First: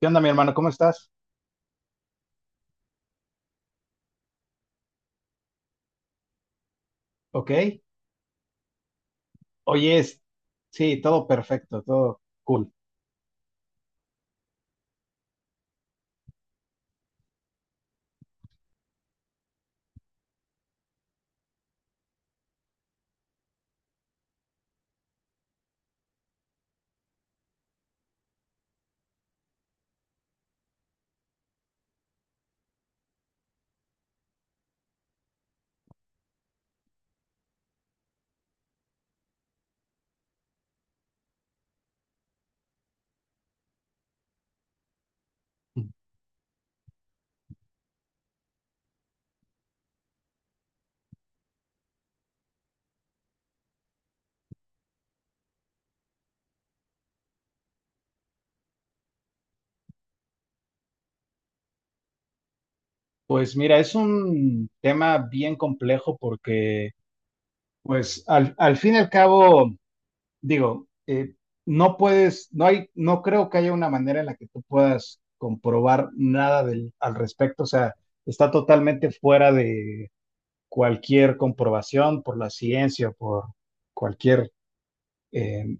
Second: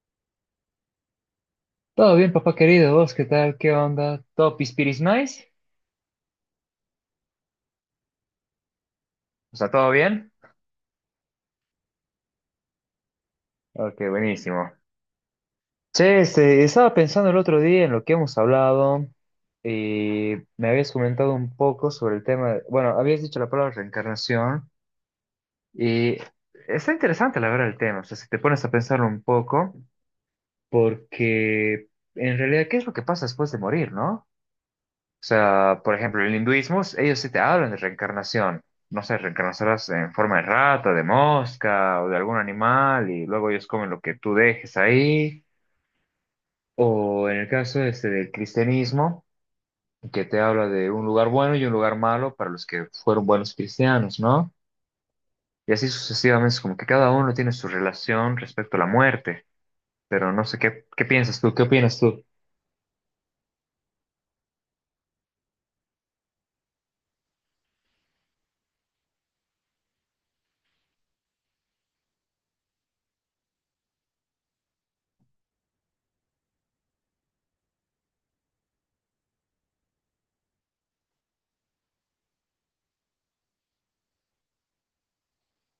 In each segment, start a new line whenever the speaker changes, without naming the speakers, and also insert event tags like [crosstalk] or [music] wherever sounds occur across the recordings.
¿Qué onda, mi hermano? ¿Cómo estás?
Todo bien, papá querido. ¿Vos qué tal? ¿Qué onda? ¿Todo pispiris nice?
Ok.
O sea, ¿todo
Oye,
bien?
sí, todo perfecto, todo cool.
Ok, buenísimo. Che, estaba pensando el otro día en lo que hemos hablado y me habías comentado un poco sobre el tema. Bueno, habías dicho la palabra reencarnación y está interesante la verdad el tema. O sea, si te pones a pensarlo un poco, porque en realidad, ¿qué es lo que pasa después de morir, no? O sea, por ejemplo, el hinduismo, ellos sí te hablan de reencarnación. No sé, reencarnarás en forma de rata, de mosca o de algún animal y luego ellos comen lo que tú dejes ahí. O en el caso este del cristianismo, que te habla de un lugar bueno y un lugar malo para los que fueron buenos cristianos, ¿no? Y así sucesivamente, es como que cada uno tiene su relación respecto a la muerte. Pero no sé qué, qué piensas tú, qué opinas tú.
Pues mira, es un tema bien complejo porque, pues, al fin y al cabo, digo, no puedes, no hay, no creo que haya una manera en la que tú puedas comprobar nada del, al respecto. O sea, está totalmente fuera de cualquier comprobación por la ciencia, por cualquier eh,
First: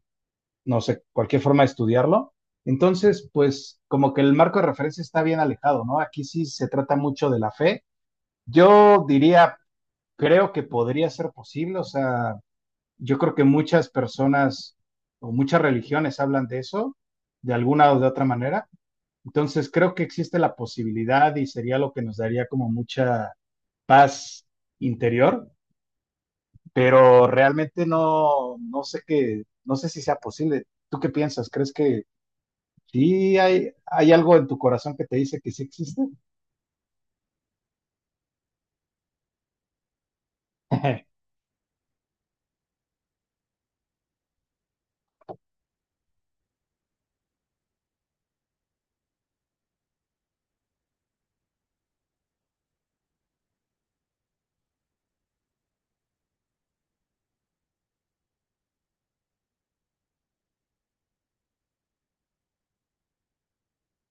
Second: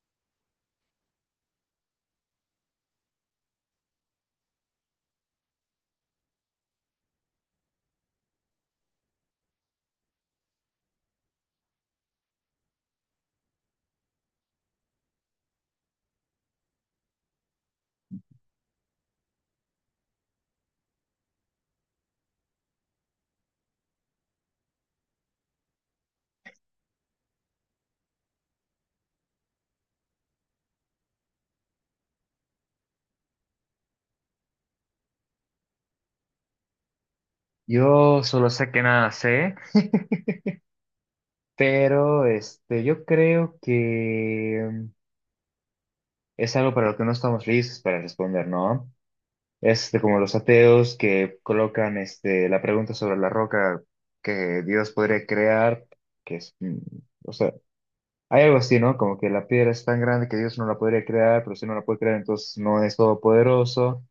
no sé, cualquier forma de estudiarlo. Entonces, pues como que el marco de referencia está bien alejado, ¿no? Aquí sí se trata mucho de la fe. Yo diría, creo que podría ser posible, o sea, yo creo que muchas personas o muchas religiones hablan de eso, de alguna o de otra manera. Entonces, creo que existe la posibilidad y sería lo que nos daría como mucha paz interior, pero realmente no, no sé qué, no sé si sea posible. ¿Tú qué piensas? ¿Crees que sí, hay algo en tu corazón que te dice que sí existe?
Yo solo sé que nada sé,
[laughs]
pero yo creo que es algo para lo que no estamos listos para responder, ¿no? Como los ateos que colocan la pregunta sobre la roca que Dios podría crear, que es, o sea, hay algo así, ¿no? Como que la piedra es tan grande que Dios no la podría crear, pero si no la puede crear, entonces no es todopoderoso,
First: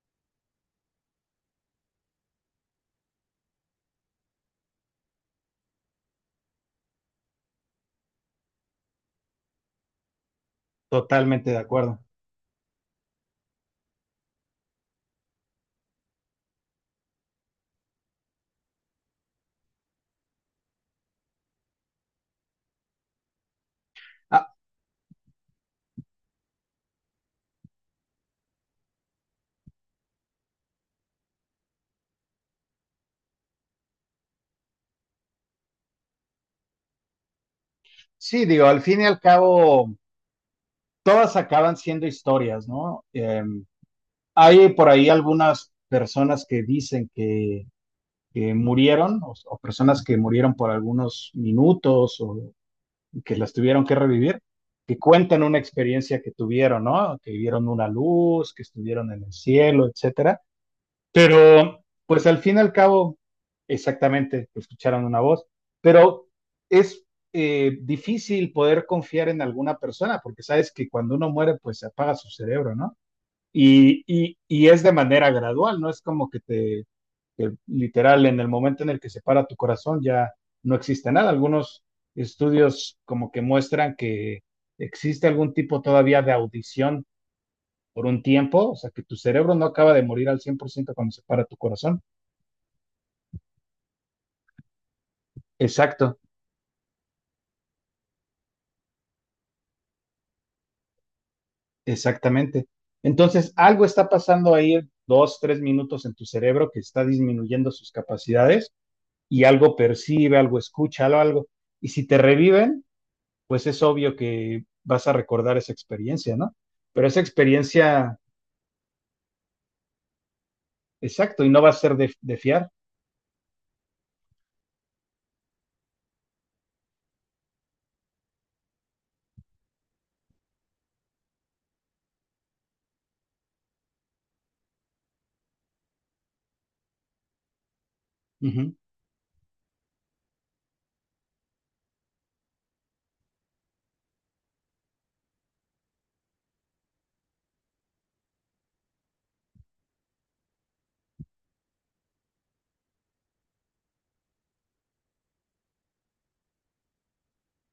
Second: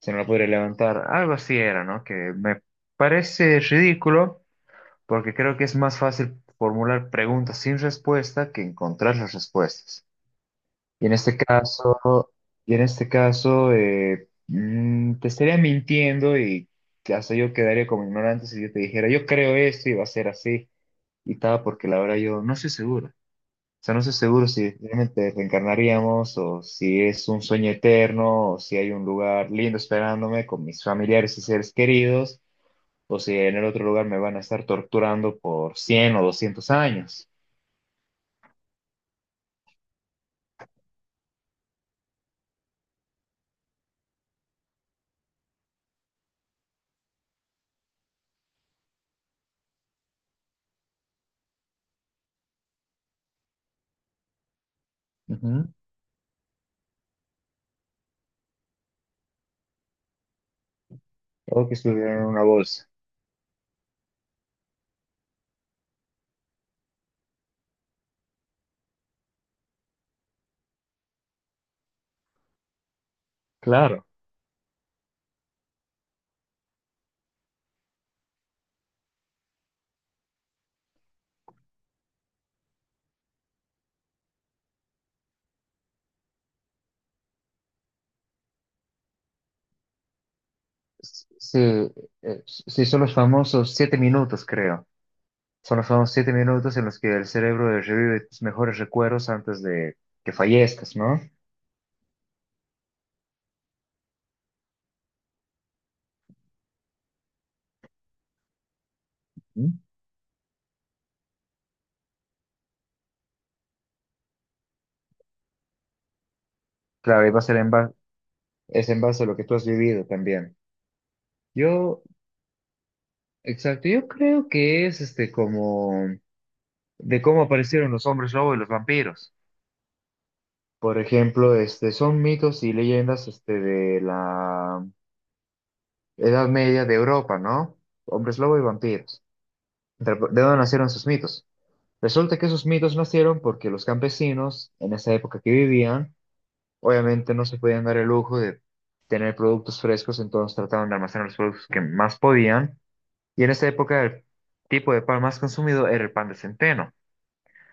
si no la podría levantar, algo así era, ¿no? Que me parece ridículo, porque creo que es más fácil formular preguntas sin respuesta que encontrar las respuestas. Y en este
Totalmente de acuerdo.
caso, y en este caso, te estaría mintiendo y hasta yo quedaría como ignorante si yo te dijera, yo creo esto y va a ser así y tal, porque la verdad yo no estoy seguro. O sea, no estoy seguro
Ah,
si realmente reencarnaríamos o si es un sueño eterno o si hay un lugar lindo esperándome con mis familiares y seres queridos o si en el otro lugar me van a estar torturando por 100 o 200 años.
sí, digo, al fin y al cabo, todas acaban siendo historias, ¿no? Hay por ahí algunas personas que dicen que murieron o personas que murieron por algunos minutos o que las tuvieron que revivir, que cuentan una
Ujú.
experiencia que tuvieron, ¿no? Que vieron una luz, que estuvieron en el cielo, etcétera.
O que
Pero,
estuviera en
pues al
una
fin y al
bolsa.
cabo, exactamente, escucharon una voz, pero es difícil poder confiar en alguna persona, porque sabes que cuando uno muere, pues se apaga su cerebro, ¿no? Y,
Claro.
y, y es de manera gradual, no es como que te, que literal, en el momento en el que se para tu corazón ya no existe nada. Algunos estudios como que muestran que existe algún tipo todavía de audición por un tiempo, o sea, que tu cerebro no acaba de morir al 100% cuando se para tu
Sí,
corazón.
sí, son los famosos 7 minutos, creo. Son los famosos
Exacto,
siete minutos en los que el cerebro revive tus mejores recuerdos antes de que fallezcas, ¿no?
exactamente. Entonces, algo está pasando ahí dos, tres minutos en tu cerebro que está disminuyendo sus capacidades y algo
¿Mm?
percibe, algo escucha, algo, algo. Y si te reviven, pues es obvio que vas a recordar esa experiencia, ¿no? Pero esa
Claro, y va a ser en
experiencia,
es en base a lo que tú has vivido también.
exacto, y no va a ser
Yo,
de fiar.
exacto, yo creo que es como de cómo aparecieron los hombres lobo y los vampiros. Por ejemplo, son mitos y leyendas de la Edad Media de Europa, ¿no? Hombres lobo y
Ujú.
vampiros. ¿De dónde nacieron sus mitos? Resulta que esos mitos nacieron porque los campesinos, en esa época que vivían, obviamente no se podían dar el lujo de tener productos frescos, entonces trataban de almacenar los productos que más podían. Y en esa época el tipo de pan más consumido era el pan de centeno.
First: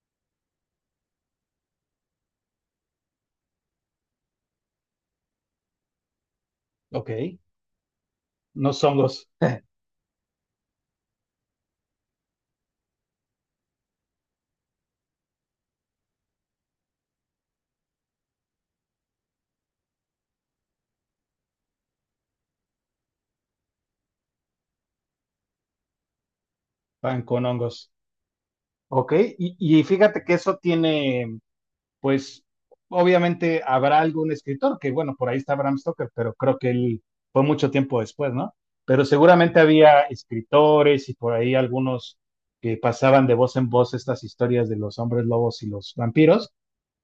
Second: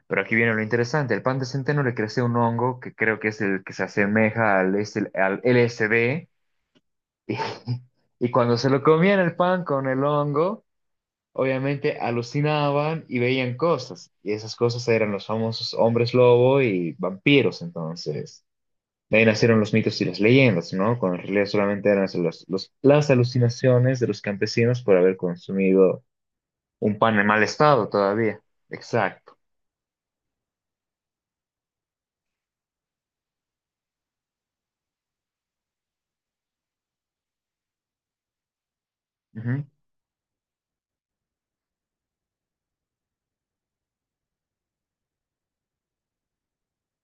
Pero aquí viene lo interesante, el pan de centeno le crece un hongo que creo que es el que se asemeja al, al LSD. [laughs] Y,
Ok,
y cuando se
no
lo comían
hongos,
el pan con el hongo, obviamente alucinaban y veían cosas, y esas cosas eran los famosos hombres lobo y vampiros, entonces. De ahí nacieron los mitos y las leyendas, ¿no? Cuando en realidad solamente eran los- las alucinaciones de los campesinos por haber consumido un pan
van
en mal
con
estado
hongos.
todavía.
Ok,
Exacto.
y fíjate que eso tiene pues obviamente habrá algún escritor, que bueno, por ahí está Bram Stoker, pero creo que él fue mucho tiempo después, ¿no? Pero seguramente
Ujú.
había escritores y por ahí algunos que pasaban de voz en voz estas historias de los hombres lobos y los vampiros,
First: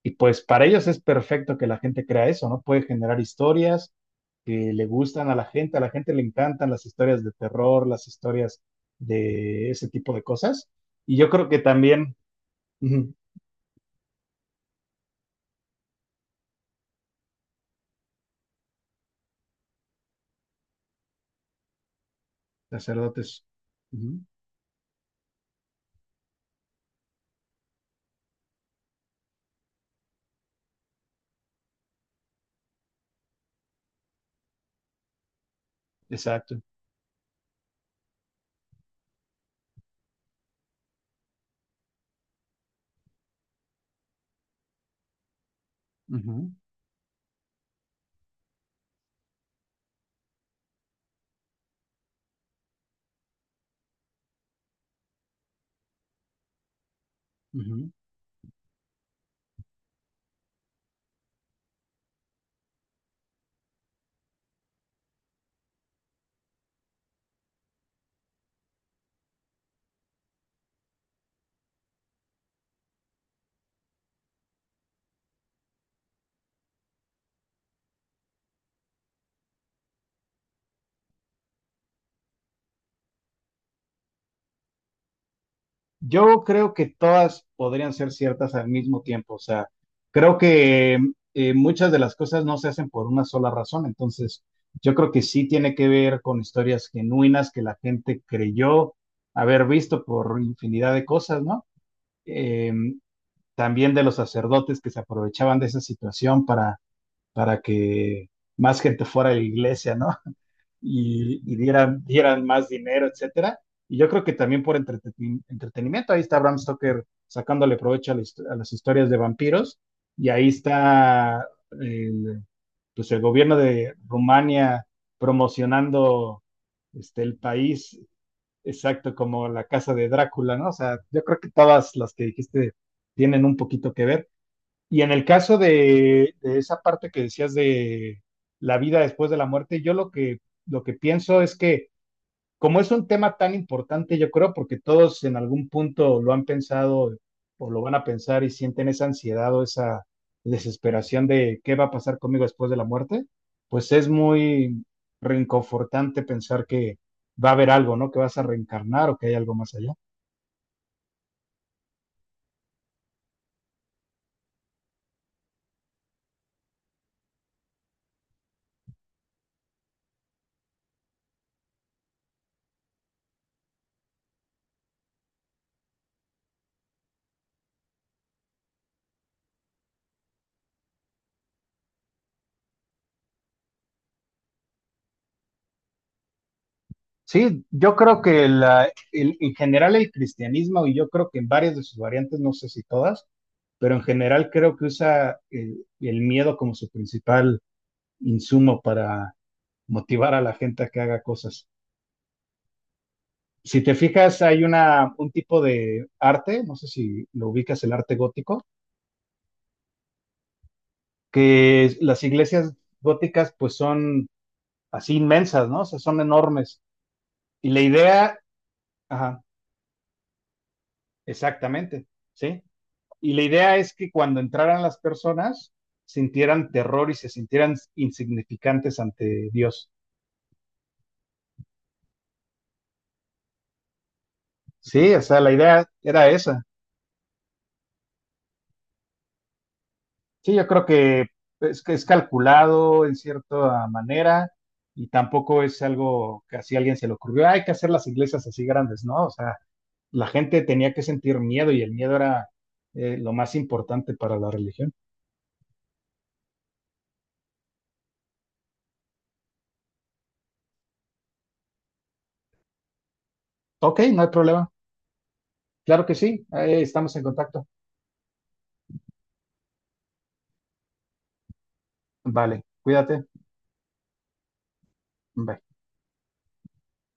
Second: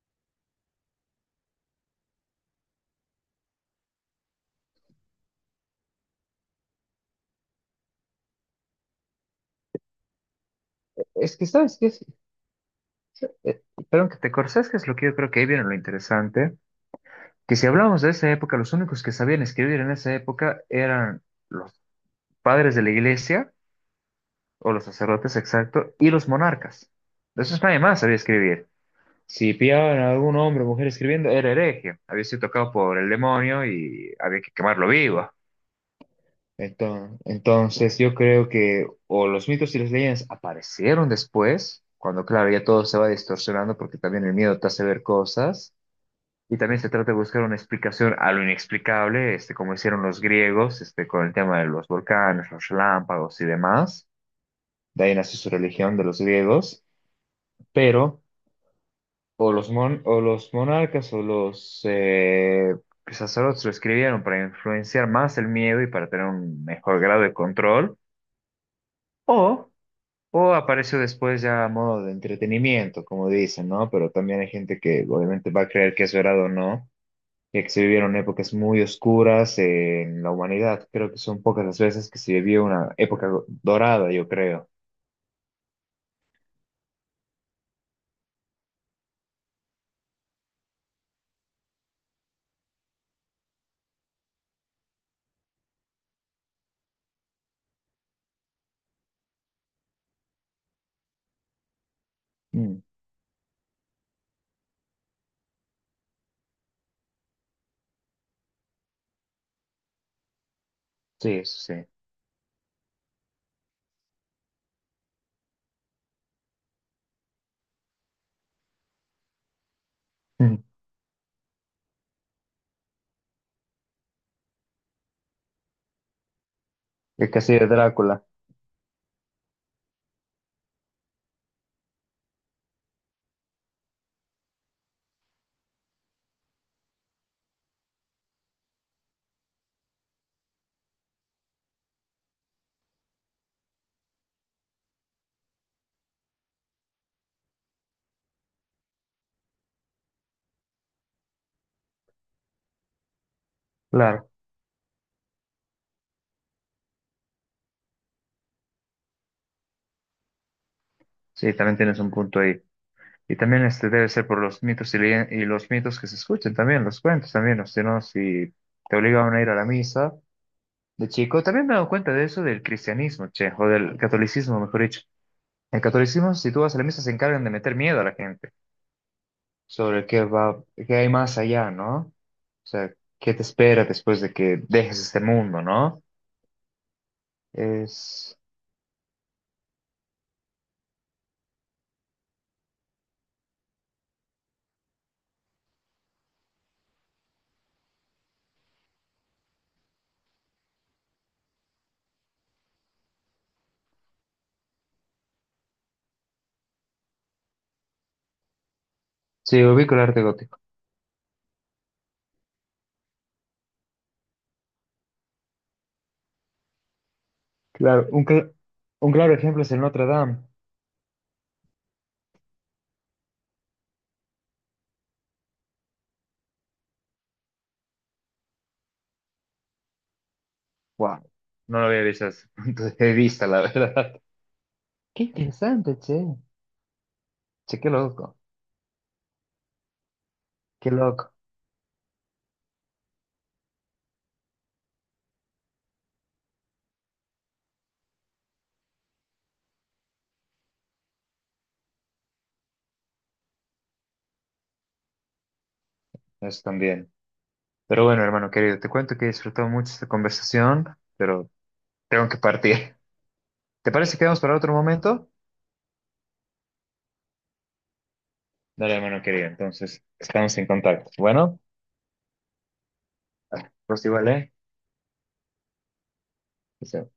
y pues para ellos es perfecto que la gente crea eso, ¿no? Puede generar historias que le gustan a la gente le encantan las historias de terror, las historias de ese tipo de cosas, y yo
Es que,
creo que
¿sabes qué? Es?
también, ujú,
Eh, Perdón que te cortes, ¿sabes qué es lo que yo creo que ahí viene lo interesante? Que si hablamos de esa época, los únicos que sabían escribir en esa época eran los padres de la
sacerdotes,
iglesia
ujú,
o los sacerdotes, exacto, y los monarcas. De esos nadie más sabía escribir. Si pillaban a algún hombre o mujer escribiendo, era hereje, había sido tocado por el demonio y había que quemarlo vivo.
exacto,
Entonces, yo creo que o los mitos y las leyendas aparecieron después, cuando claro, ya todo se va distorsionando porque también el miedo te hace ver cosas.
ujú,
Y también se trata de buscar una explicación a lo inexplicable, como hicieron los griegos, con el tema de los volcanes, los relámpagos y demás. De ahí nació su religión de los griegos.
ujú.
Pero o los monarcas o los sacerdotes lo escribieron para influenciar más el miedo y para tener un mejor grado de control, o, o apareció después ya a modo de entretenimiento, como dicen, ¿no? Pero también hay gente que obviamente va a creer que es verdad o no, ya que se vivieron épocas muy oscuras en la humanidad. Creo que son pocas las veces que se vivió una época dorada, yo creo.
Yo creo que todas podrían ser ciertas al mismo tiempo, o sea, creo que muchas de las cosas no se hacen por una sola razón, entonces yo creo que sí tiene que ver con historias genuinas que la gente creyó haber visto por infinidad de cosas, ¿no? Eh,
Mm,
también de los sacerdotes que se aprovechaban de esa situación para que más gente fuera a la iglesia, ¿no?
sí,
Y
eso sí.
dieran, dieran más dinero, etcétera. Y yo creo que también por entretenimiento, ahí está Bram Stoker sacándole provecho a, a las historias de vampiros, y ahí
Mm,
está el, pues el gobierno de Rumania promocionando este,
El
el
castillo de
país,
Drácula,
exacto, como la casa de Drácula, ¿no? O sea, yo creo que todas las que dijiste tienen un poquito que ver. Y en el caso de esa parte que decías de la vida después de la muerte, yo lo que pienso es que como es un tema tan importante, yo creo, porque todos en algún punto lo han pensado o lo van a pensar y sienten esa ansiedad o esa desesperación de qué va a pasar conmigo después de la muerte, pues es
claro.
muy reconfortante pensar que va a haber algo, ¿no? Que vas a reencarnar o que hay algo más allá.
Sí, también tienes un punto ahí. Y también debe ser por los mitos y, leyen- y los mitos que se escuchan también, los cuentos también, o sea, ¿no? Si te obligaban a ir a la misa de chico, también me he dado cuenta de eso del cristianismo, che, o del catolicismo, mejor dicho. El catolicismo, si tú vas a la misa, se encargan de meter miedo a la gente sobre qué va, qué hay más allá, ¿no? O sea, qué te espera después de que dejes este mundo, ¿no?
Sí, yo creo
Es,
que en general el cristianismo, y yo creo que en varias de sus variantes, no sé si todas, pero en general creo que usa el miedo como su principal insumo para motivar a la gente a que haga cosas. Si te fijas, hay una, un tipo de arte, no sé si lo ubicas, el arte gótico,
sí, ubico el arte gótico.
las iglesias góticas pues son así inmensas, ¿no? O sea, son enormes. Y la
Claro, un,
idea,
cl- un claro
ajá,
ejemplo es el Notre Dame.
exactamente, ¿sí? Y la idea es que cuando entraran las personas, sintieran terror y se sintieran insignificantes ante Dios.
Wow, no lo había visto desde ese punto de vista, la [laughs] verdad.
Sí, o
Qué
sea, la idea
interesante,
era
che.
esa.
Che, qué loco,
Sí, yo creo
qué loco.
que es calculado en cierta manera y tampoco es algo que así a alguien se le ocurrió, "Ah, hay que hacer las iglesias así grandes, ¿no?" O sea, la gente tenía que sentir miedo y el miedo era lo más importante para la religión.
Eso también. Pero bueno, hermano querido, te cuento que he disfrutado mucho esta conversación, pero tengo que partir. [laughs] ¿Te
Ok,
parece
no
que
hay
vamos para
problema.
otro momento?
Claro que sí, estamos en contacto.
Dale, hermano querido, entonces estamos en contacto. Bueno,
Vale, cuídate.
pues igual, ¿eh?
Bye.
Chao.